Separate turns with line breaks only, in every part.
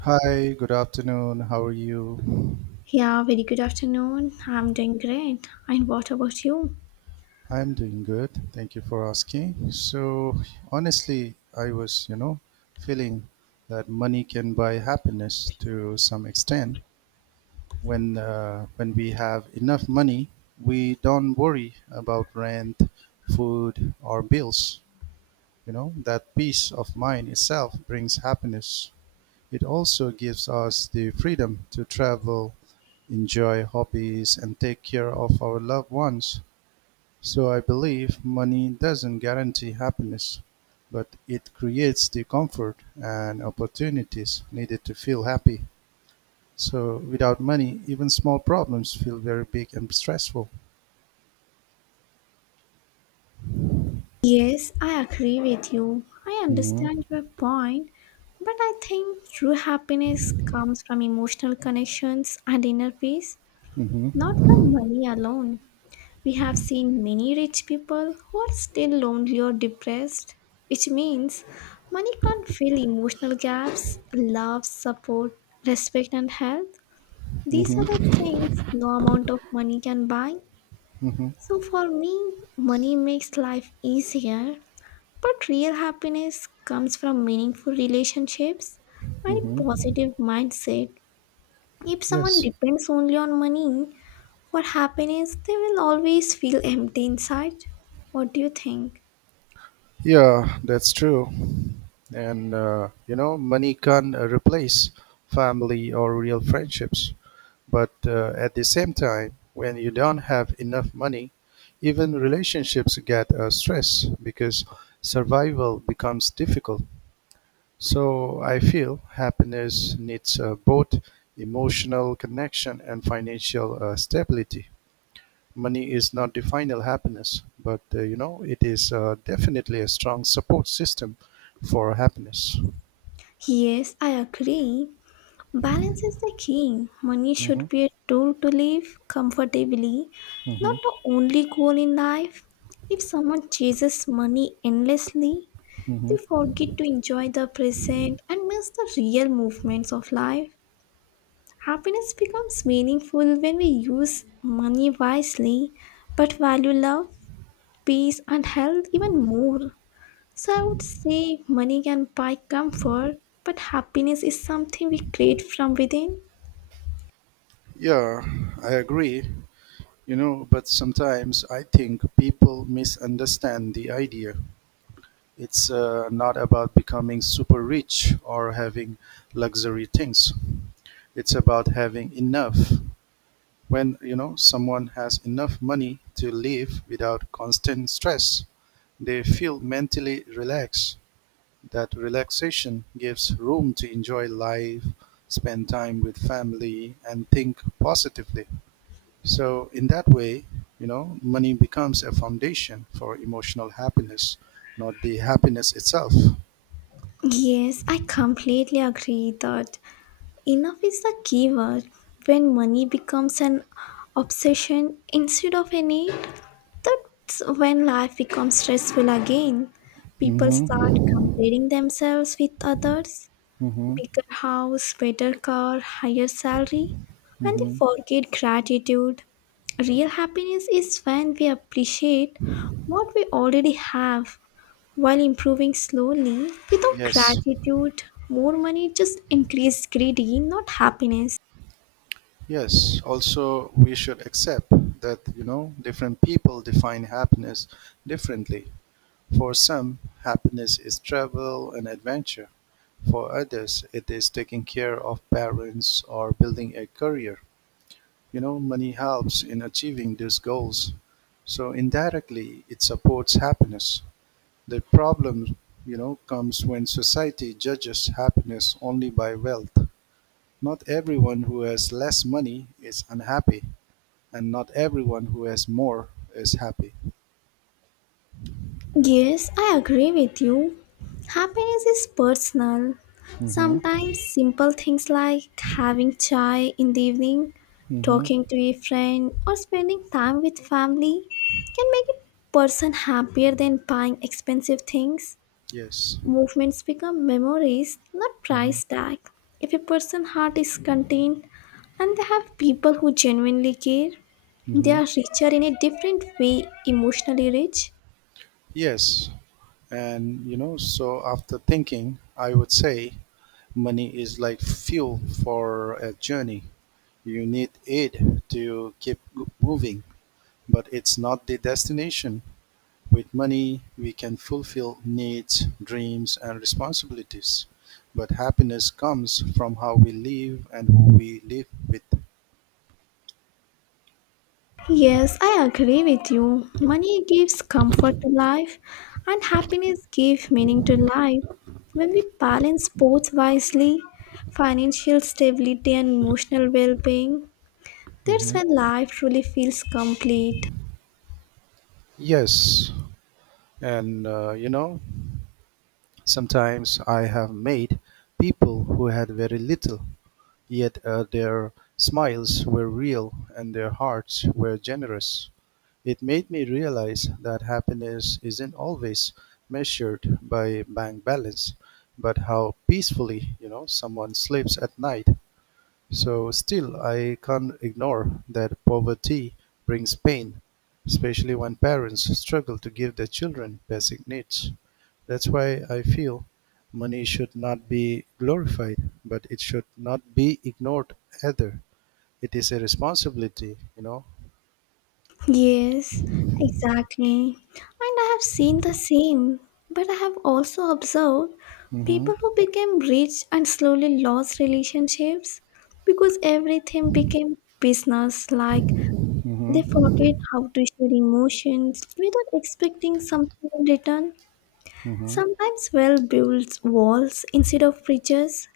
Hi, good afternoon. How are you?
Yeah, very good afternoon. I'm doing great. And what about you?
I'm doing good. Thank you for asking. So, honestly, I was, feeling that money can buy happiness to some extent. When we have enough money, we don't worry about rent, food, or bills. You know, that peace of mind itself brings happiness. It also gives us the freedom to travel enjoy hobbies, and take care of our loved ones. So I believe money doesn't guarantee happiness, but it creates the comfort and opportunities needed to feel happy. So without money, even small problems feel very big and stressful.
Yes, I agree with you. I
Mm-hmm.
understand your point, but I think true happiness comes from emotional connections and inner peace, not
Mm-hmm.
from money alone. We have seen many rich people who are still lonely or depressed, which means money can't fill emotional gaps, love, support, respect, and health. These are the
Mm-hmm.
things no amount of money can buy.
Mm-hmm.
So for me, money makes life easier, but real happiness comes from meaningful relationships and a
Mm-hmm.
positive mindset. If someone
Yes.
depends only on money for happiness, they will always feel empty inside. What do you think?
Yeah, that's true. And you know, money can't replace family or real friendships. But at the same time, when you don't have enough money, even relationships get stressed because survival becomes difficult. So I feel happiness needs both emotional connection and financial stability. Money is not the final happiness, but you know it is definitely a strong support system for happiness.
Yes, I agree. Balance is the key. Money
Hmm.
should be a tool to live comfortably, not
Hmm.
the only goal in life. If someone chases money endlessly,
Hmm.
they forget to enjoy the present and miss the real movements of life. Happiness becomes meaningful when we use money wisely but value love, peace, and health even more. So I would say money can buy comfort, but happiness is something we create from within.
Yeah, I agree. You know, but sometimes I think people misunderstand the idea. It's not about becoming super rich or having luxury things. It's about having enough. When, you know, someone has enough money to live without constant stress, they feel mentally relaxed. That relaxation gives room to enjoy life, spend time with family, and think positively. So in that way, you know, money becomes a foundation for emotional happiness, not the happiness itself.
Yes, I completely agree that enough is the key word. When money becomes an obsession instead of a need, that's when life becomes stressful again. People start
Mm-hmm.
comparing themselves with others,
Mm-hmm.
bigger house, better car, higher salary, and they
Mm-hmm.
forget gratitude. Real happiness is when we appreciate what we already have while improving slowly. Without
Yes.
gratitude, more money just increases greedy, not happiness.
Yes. Also, we should accept that, you know, different people define happiness differently. For some, happiness is travel and adventure. For others, it is taking care of parents or building a career. You know, money helps in achieving these goals, so indirectly it supports happiness. The problem, you know, comes when society judges happiness only by wealth. Not everyone who has less money is unhappy, and not everyone who has more is happy.
Yes, I agree with you. Happiness is personal.
Hmm.
Sometimes simple things like having chai in the evening,
Hmm.
talking to a friend, or spending time with family can make a person happier than buying expensive things.
Yes.
Movements become memories, not
Hmm.
price tag. If a person's heart is contained and they have people who genuinely care, they
Hmm.
are richer in a different way, emotionally rich.
Yes, and you know, so after thinking, I would say money is like fuel for a journey. You need aid to keep moving, but it's not the destination. With money, we can fulfill needs, dreams, and responsibilities. But happiness comes from how we live and who we live with.
Yes, I agree with you. Money gives comfort to life, and happiness gives meaning to life. When we balance both wisely, financial stability and emotional well being, that's
Mhm.
when life truly feels complete.
Yes, and you know, sometimes I have made people who had very little. Yet their smiles were real and their hearts were generous. It made me realize that happiness isn't always measured by bank balance, but how peacefully, you know, someone sleeps at night. So still I can't ignore that poverty brings pain, especially when parents struggle to give their children basic needs. That's why I feel money should not be glorified, but it should not be ignored either. It is a responsibility, you know.
Yes, exactly. And I have seen the same, but I have also observed
Hmm.
people who became rich and slowly lost relationships because everything became business like. They forget
Hmm.
how to share emotions without expecting something in return.
Hmm.
Sometimes well builds walls instead of bridges,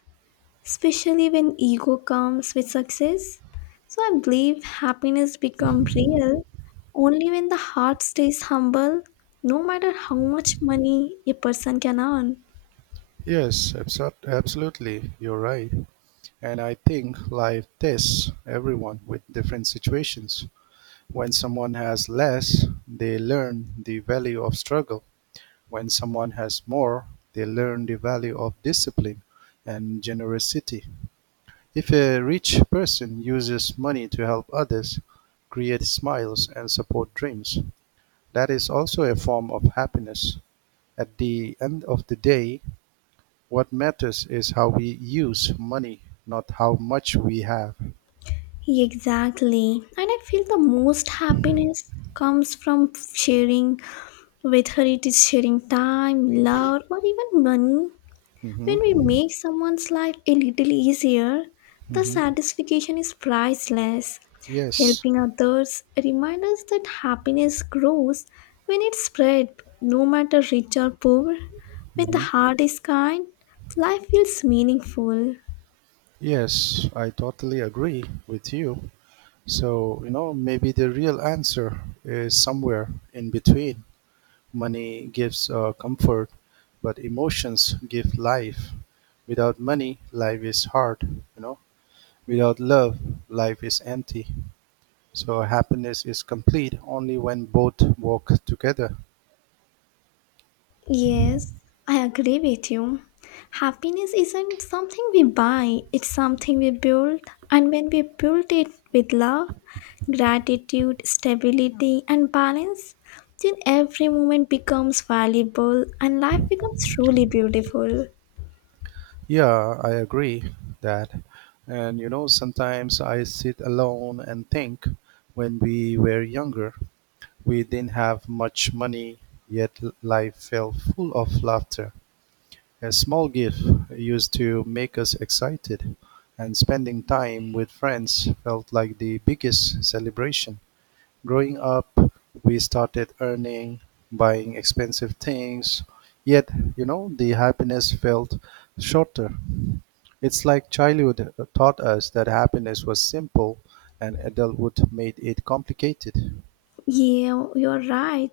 especially when ego comes with success. So I believe happiness becomes real only when the heart stays humble, no matter how much money a person can earn.
Yes, absolutely. You're right. And I think life tests everyone with different situations. When someone has less, they learn the value of struggle. When someone has more, they learn the value of discipline and generosity. If a rich person uses money to help others, create smiles, and support dreams, that is also a form of happiness. At the end of the day, what matters is how we use money, not how much we have.
Exactly. And I feel the most happiness comes from sharing whether it is sharing time, love, or even money.
Mhm.
When we make someone's life a little easier, the
Mhm.
satisfaction is priceless.
Yes.
Helping others reminds us that happiness grows when it's spread, no matter rich or poor. When the
Mhm.
heart is kind, life feels meaningful.
Yes, I totally agree with you. So, you know, maybe the real answer is somewhere in between. Money gives comfort, but emotions give life. Without money, life is hard, you know. Without love, life is empty. So, happiness is complete only when both walk together.
Yes, I agree with you. Happiness isn't something we buy, it's something we build. And when we build it with love, gratitude, stability, and balance, then every moment becomes valuable and life becomes truly beautiful.
Yeah, I agree that. And you know, sometimes I sit alone and think when we were younger, we didn't have much money, yet life felt full of laughter. A small gift used to make us excited, and spending time with friends felt like the biggest celebration. Growing up, we started earning, buying expensive things, yet, you know, the happiness felt shorter. It's like childhood taught us that happiness was simple and adulthood made it complicated.
Yeah, you're right.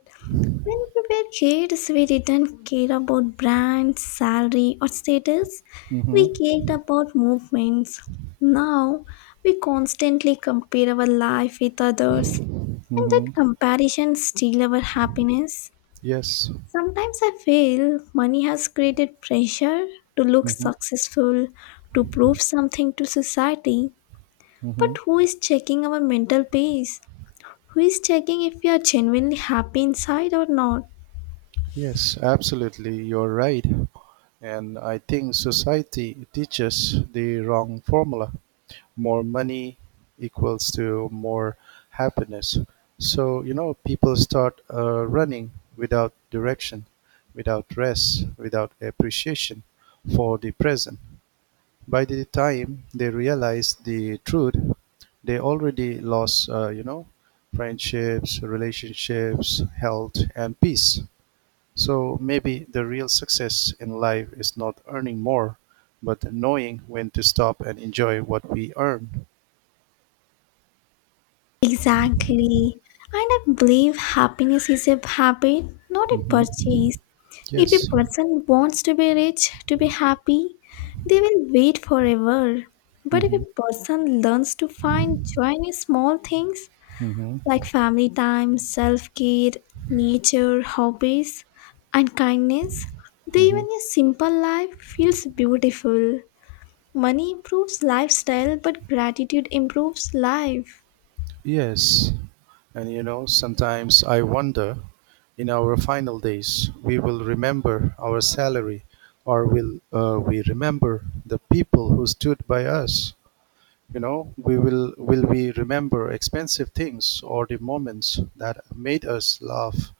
When we were kids, we didn't care about brands, salary, or status.
Mm-hmm.
We cared about movements. Now, we constantly compare our life with others, and that
Mm-hmm.
comparison steals our happiness.
Yes.
Sometimes I feel money has created pressure to look
Mm-hmm.
successful, to prove something to society. But
Mm-hmm.
who is checking our mental peace? Who is checking if we are genuinely happy inside or not?
Yes, absolutely, you're right. And I think society teaches the wrong formula. More money equals to more happiness. So, you know, people start running without direction, without rest, without appreciation for the present. By the time they realize the truth, they already lost, you know, friendships, relationships, health, and peace. So maybe the real success in life is not earning more, but knowing when to stop and enjoy what we earn.
Exactly. And I believe happiness is a habit, not a
Hmm.
purchase. If a
Yes.
person wants to be rich, to be happy, they will wait forever. But if
Hmm.
a person learns to find joy in small things like
Hmm.
family time, self care, nature, hobbies, and kindness, then
Hmm.
even a simple life feels beautiful. Money improves lifestyle, but gratitude improves life.
Yes. And you know, sometimes I wonder in our final days, we will remember our salary, or will we remember the people who stood by us? You know, we will we remember expensive things or the moments that made us laugh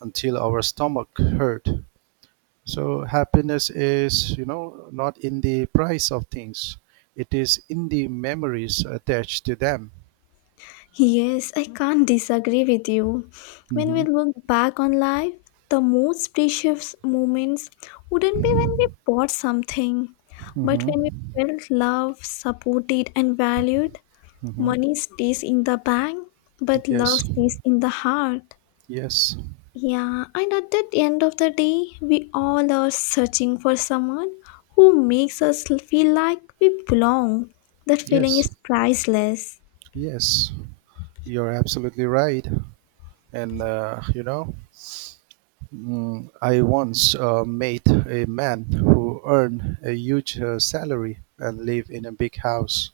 until our stomach hurt. So happiness is, you know, not in the price of things. It is in the memories attached to them.
Yes, I can't disagree with you. When we
Mm-hmm.
look back on life, the most precious moments wouldn't be when we bought something, but
Mm-hmm.
when we felt loved, supported, and valued.
Mm-hmm.
Money stays in the bank, but love
Yes.
stays in the heart.
Yes.
Yeah, and at the end of the day, we all are searching for someone who makes us feel like we belong. That feeling
Yes.
is priceless.
Yes. You're absolutely right. And you know, I once met a man who earned a huge salary and lived in a big house.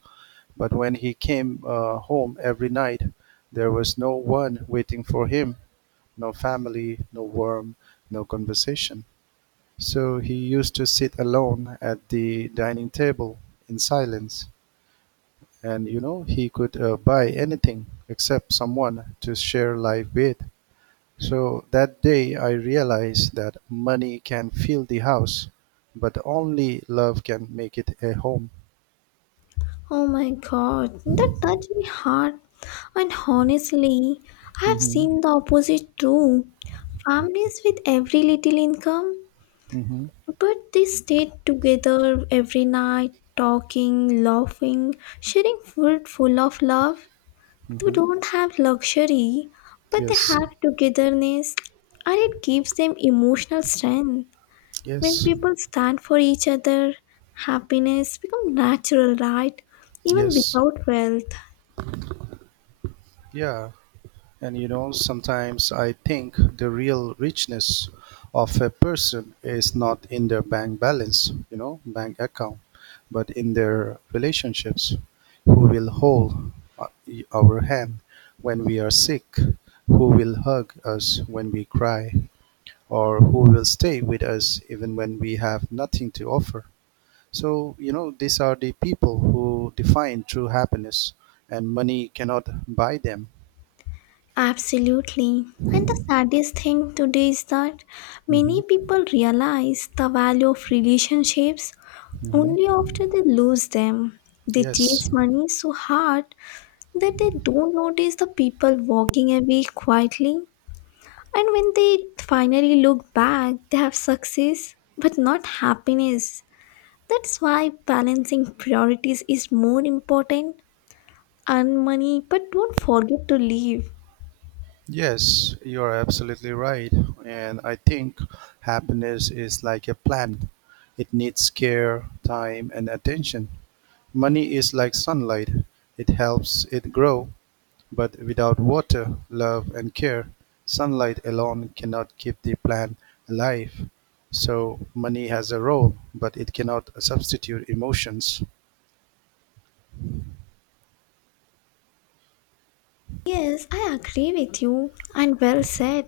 But when he came home every night, there was no one waiting for him, no family, no warmth, no conversation. So he used to sit alone at the dining table in silence. And you know, he could buy anything except someone to share life with. So that day I realized that money can fill the house, but only love can make it a home.
Oh my god, that touched me hard. And honestly, I have
Mm-hmm.
seen the opposite too. Families with every little income,
Mm-hmm.
but they stayed together every night, talking, laughing, sharing food full of love. They
Mm-hmm.
don't have luxury, but they
Yes.
have togetherness, and it gives them emotional strength. When
Yes.
people stand for each other, happiness becomes natural, right? Even
Yes.
without wealth.
Yeah. And you know, sometimes I think the real richness of a person is not in their bank balance, you know, bank account, but in their relationships. Who will hold uh, our hand when we are sick? Who will hug us when we cry? Or who will stay with us even when we have nothing to offer? So, you know, these are the people who define true happiness, and money cannot buy them.
Absolutely. And the saddest thing today is that many
Hmm.
people realize the value of relationships
Hmm.
only after they lose them. They
Yes,
chase money so hard that they don't notice the people walking away quietly. And when they finally look back, they have success but not happiness. That's why balancing priorities is more important. Earn money, but don't forget to live.
yes, you are absolutely right. And I think happiness is like a plant, it needs care, time, and attention. Money is like sunlight, it helps it grow, but without water, love, and care, sunlight alone cannot keep the plant alive. So, money has a role, but it cannot substitute emotions.
Yes, I agree with you, and well said.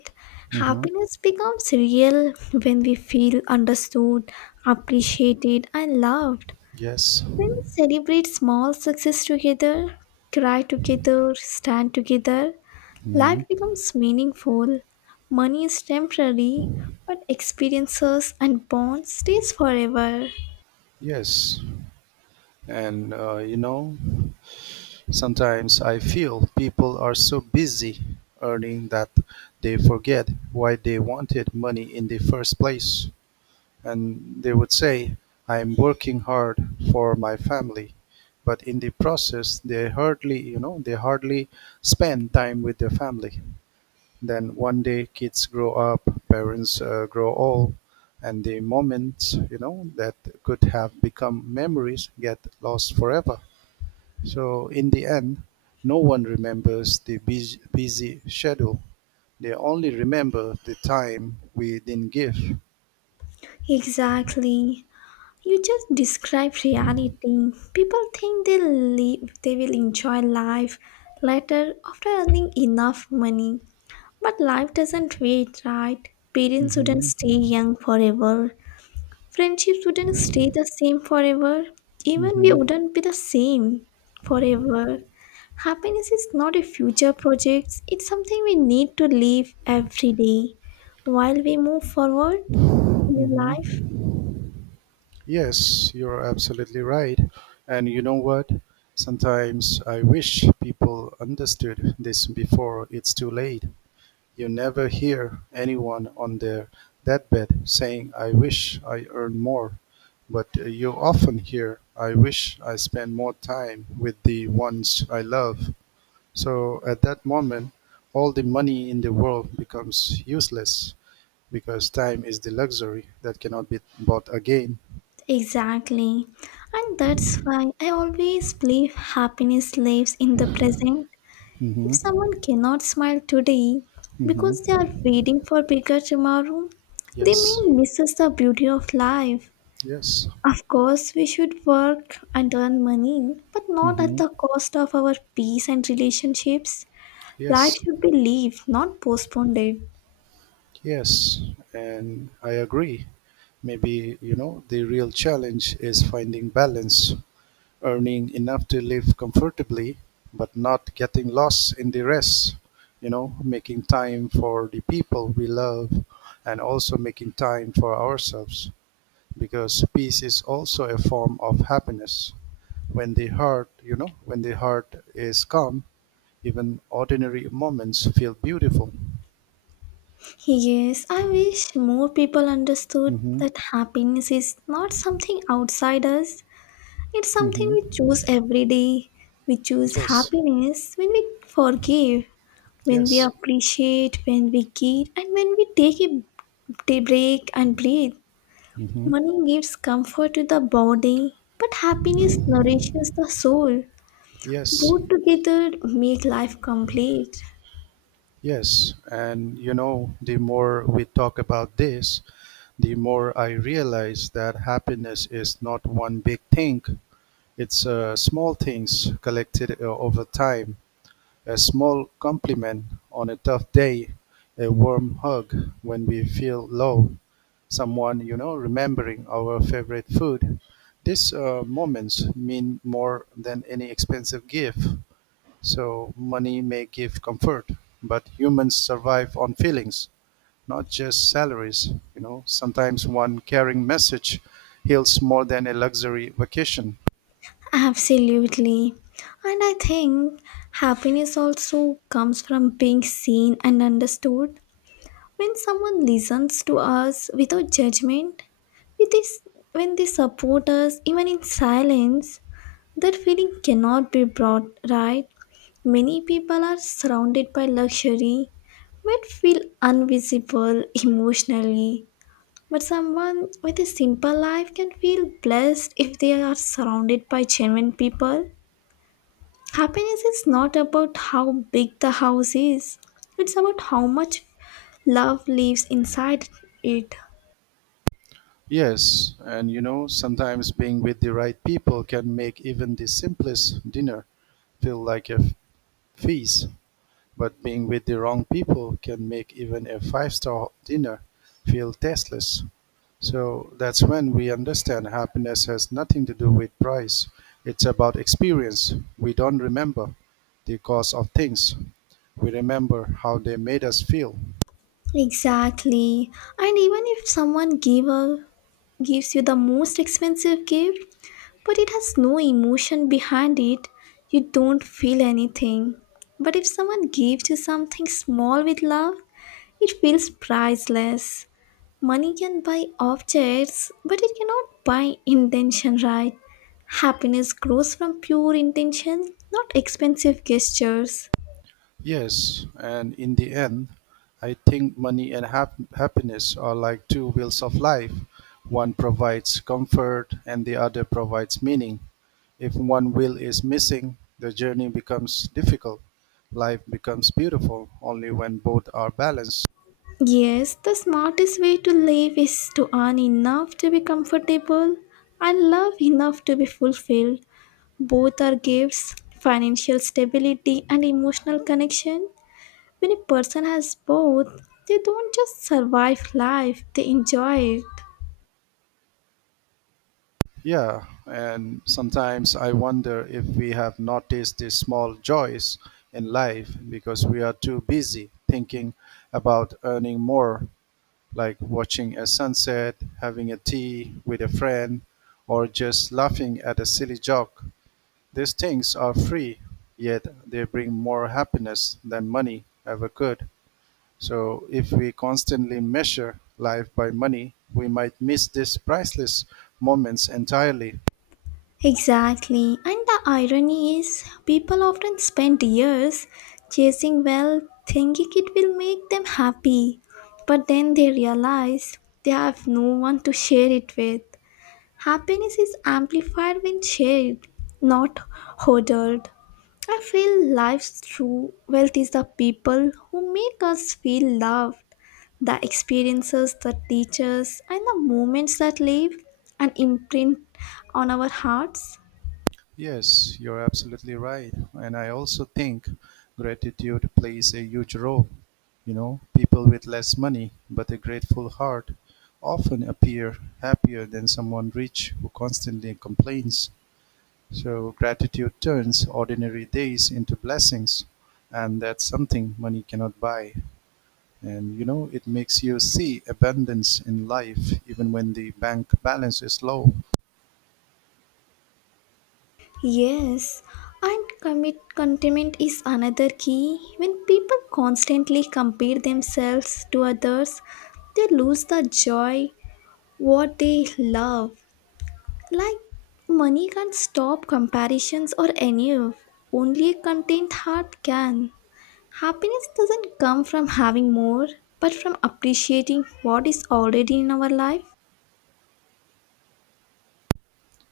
Mhm.
Happiness becomes real when we feel understood, appreciated, and loved.
Yes.
When we celebrate small success together, cry together, stand together, life
Mhm.
becomes meaningful. Money is temporary, but experiences and bonds stays forever.
Yes. And you know, sometimes I feel people are so busy earning that they forget why they wanted money in the first place. And they would say, "I'm working hard for my family." But in the process, they hardly spend time with their family. Then one day kids grow up, parents grow old, and the moments, you know, that could have become memories get lost forever. So in the end, no one remembers the busy, busy schedule. They only remember the time we didn't give.
Exactly. You just describe reality. People think they live, they will enjoy life later after earning enough money. But life doesn't wait, right? Parents wouldn't stay
Hmm.
young forever. Friendships wouldn't stay the same forever. Even we
Hmm.
wouldn't be the same forever. Happiness is not a future project, it's something we need to live every day while we move forward in life.
Hmm. Yes, you're absolutely right. And you know what? Sometimes I wish people understood this before it's too late. You never hear anyone on their deathbed saying, "I wish I earned more," but you often hear, "I wish I spent more time with the ones I love." So at that moment, all the money in the world becomes useless because time is the luxury that cannot be bought again.
Exactly. And that's why I always believe happiness lives in the present. If
Hmm.
someone cannot smile today because they are
Hmm.
waiting for bigger tomorrow, they may
Yes.
miss the beauty of life.
Yes.
Of course, we should work and earn money, but not at
Hmm.
the cost of our peace and relationships. Life
Yes.
should be lived, not postponed.
Yes, and I agree. Maybe, you know, the real challenge is finding balance, earning enough to live comfortably, but not getting lost in the rest, you know, making time for the people we love and also making time for ourselves because peace is also a form of happiness. When the heart is calm, even ordinary moments feel beautiful.
Yes, I wish more people understood
Mhm.
that happiness is not something outside us, it's something
Mhm.
we choose every day. We choose
Yes.
happiness when we forgive, when we
Yes.
appreciate, when we give, and when we take a day break and breathe.
Hmm.
Money gives comfort to the body, but happiness nourishes the soul.
Yes.
Both together make life complete.
Yes. And you know, the more we talk about this, the more I realize that happiness is not one big thing. It's small things collected over time. A small compliment on a tough day, a warm hug when we feel low, someone, you know, remembering our favorite food. These moments mean more than any expensive gift. So money may give comfort, but humans survive on feelings, not just salaries. You know, sometimes one caring message heals more than a luxury vacation.
Absolutely. And I think happiness also comes from being seen and understood. When someone listens to us without judgment, with this, when they support us, even in silence, that feeling cannot be brought right. Many people are surrounded by luxury, but feel invisible emotionally. But someone with a simple life can feel blessed if they are surrounded by genuine people. Happiness is not about how big the house is, it's about how much love lives inside it.
Yes, and you know, sometimes being with the right people can make even the simplest dinner feel like a feast. But being with the wrong people can make even a five-star dinner feel tasteless. So that's when we understand happiness has nothing to do with price. It's about experience. We don't remember the cost of things. We remember how they made us feel.
Exactly. And even if someone gives you the most expensive gift, but it has no emotion behind it, you don't feel anything. But if someone gives you something small with love, it feels priceless. Money can buy objects, but it cannot buy intention, right? Happiness grows from pure intention, not expensive gestures.
Yes, and in the end, I think money and happiness are like two wheels of life. One provides comfort and the other provides meaning. If one wheel is missing, the journey becomes difficult. Life becomes beautiful only when both are balanced.
Yes, the smartest way to live is to earn enough to be comfortable and love enough to be fulfilled. Both are gifts financial stability and emotional connection. When a person has both, they don't just survive life, they enjoy it.
Yeah, and sometimes I wonder if we have noticed these small joys in life because we are too busy thinking about earning more, like watching a sunset, having a tea with a friend, or just laughing at a silly joke. These things are free, yet they bring more happiness than money ever could. So, if we constantly measure life by money, we might miss these priceless moments entirely.
Exactly. And the irony is, people often spend years chasing wealth thinking it will make them happy. But then they realize they have no one to share it with. Happiness is amplified when shared, not hoarded. I feel life's true wealth is the people who make us feel loved, the experiences that teach us, and the moments that leave an imprint on our hearts.
Yes, you're absolutely right. And I also think gratitude plays a huge role. You know, people with less money but a grateful heart often appear happier than someone rich who constantly complains. So, gratitude turns ordinary days into blessings, and that's something money cannot buy. And you know, it makes you see abundance in life even when the bank balance is low.
Yes, and commit contentment is another key. When people constantly compare themselves to others, they lose the joy what they love. Like money can't stop comparisons or any of. Only a content heart can. Happiness doesn't come from having more, but from appreciating what is already in our life.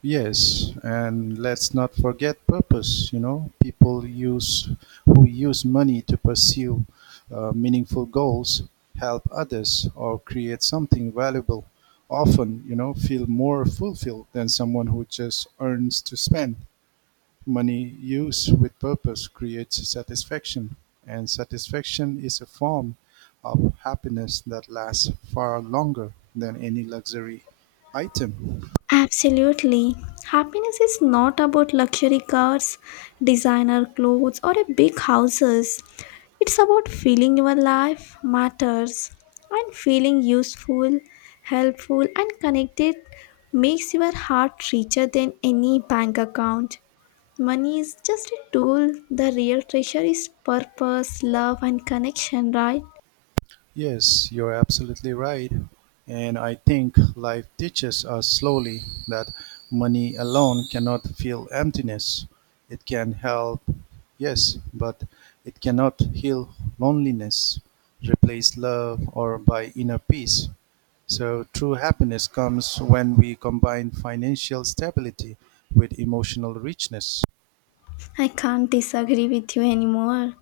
Yes, and let's not forget purpose. You know, people use who use money to pursue meaningful goals, help others, or create something valuable. Often, you know, feel more fulfilled than someone who just earns to spend. Money used with purpose creates satisfaction, and satisfaction is a form of happiness that lasts far longer than any luxury item.
Absolutely. Happiness is not about luxury cars, designer clothes, or a big houses. It's about feeling your life matters and feeling useful, helpful, and connected makes your heart richer than any bank account. Money is just a tool. The real treasure is purpose, love, and connection, right?
Yes, you're absolutely right. And I think life teaches us slowly that money alone cannot fill emptiness. It can help, yes, but it cannot heal loneliness, replace love, or buy inner peace. So true happiness comes when we combine financial stability with emotional richness.
I can't disagree with you anymore.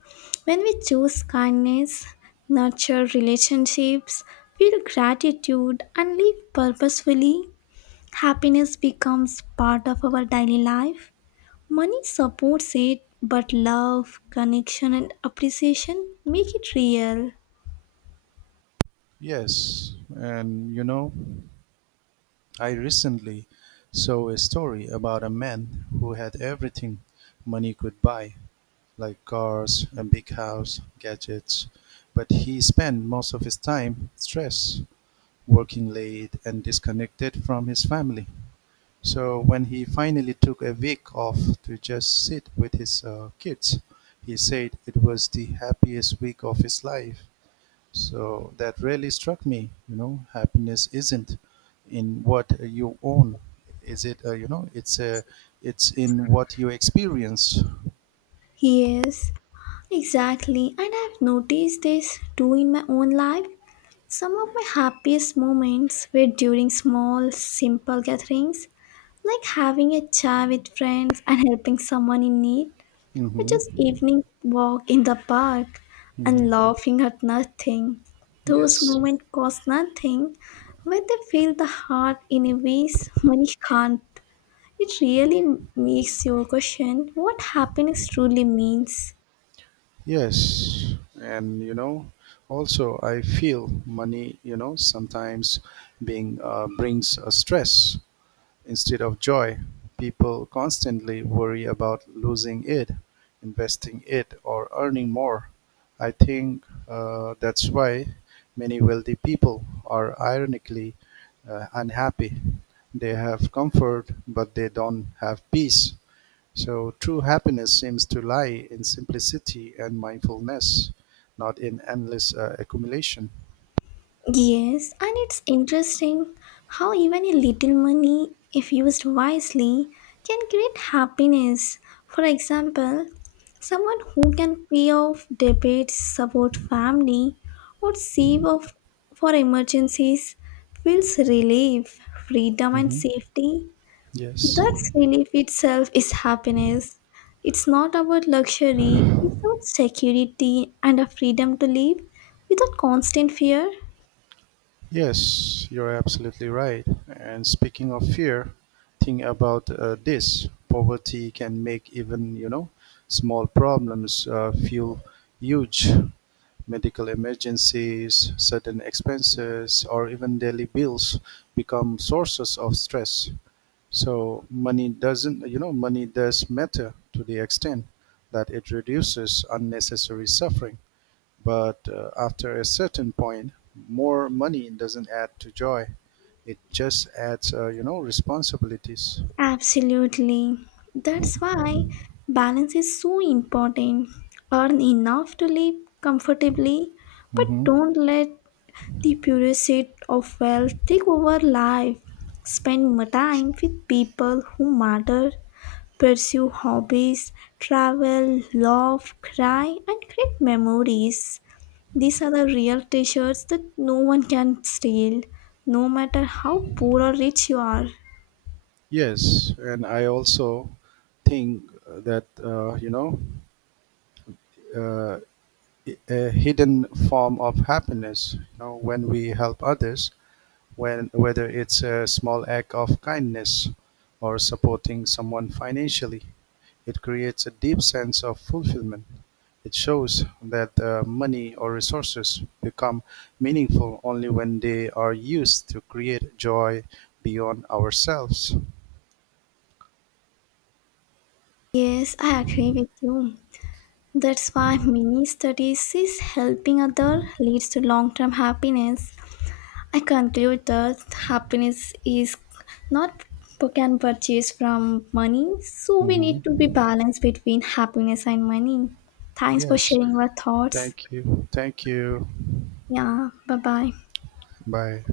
When we choose kindness, nurture relationships, feel gratitude, and live purposefully, happiness becomes part of our daily life. Money supports it, but love, connection, and appreciation make it real.
Yes, and you know, I recently saw a story about a man who had everything money could buy, like cars, a big house, gadgets, but he spent most of his time stressed, working late, and disconnected from his family. So when he finally took a week off to just sit with his kids, he said it was the happiest week of his life. So that really struck me. You know, happiness isn't in what you own. Is it? You know, it's it's in what you experience.
Yes, exactly. And I've noticed this too in my own life. Some of my happiest moments were during small, simple gatherings, like having a chai with friends and helping someone in need, or just
Hmm.
evening walk in the park
Hmm.
and laughing at nothing. Those
Yes.
moments cost nothing, but they fill the heart in a ways money can't. It really makes you question what happiness truly means.
Yes. And you know, also I feel money. You know, sometimes being brings a stress. Instead of joy, people constantly worry about losing it, investing it, or earning more. I think that's why many wealthy people are ironically unhappy. They have comfort, but they don't have peace. So true happiness seems to lie in simplicity and mindfulness, not in endless accumulation.
Yes, and it's interesting how even a little money, if used wisely, can create happiness. For example, someone who can pay off debts, support family, or save off for emergencies feels relief, freedom, and
Mhm.
safety.
Yes.
That relief itself is happiness. It's not about luxury, it's about security and a freedom to live without constant fear.
Yes, you're absolutely right. And speaking of fear, think about this. Poverty can make even, you know, small problems feel huge. Medical emergencies, sudden expenses, or even daily bills become sources of stress. So money doesn't, you know, money does matter to the extent that it reduces unnecessary suffering. But after a certain point, more money doesn't add to joy. It just adds, you know, responsibilities.
Absolutely. That's why balance is so important. Earn enough to live comfortably, but
Mm-hmm.
don't let the pursuit of wealth take over life. Spend more time with people who matter, pursue hobbies, travel, laugh, cry, and create memories. These are the real treasures that no one can steal, no matter how poor or rich you are.
Yes, and I also think that you know uh, a hidden form of happiness. You know, when we help others, when, whether it's a small act of kindness or supporting someone financially. It creates a deep sense of fulfillment. It shows that money or resources become meaningful only when they are used to create joy beyond ourselves.
Yes, I agree with you. That's why many studies says helping other leads to long-term happiness. I conclude that happiness is not can purchase from money, so we need
Mhm.
to be balanced between happiness and money. Thanks for
Yes,
sharing your thoughts.
thank you. Thank you.
Yeah, bye bye.
Bye.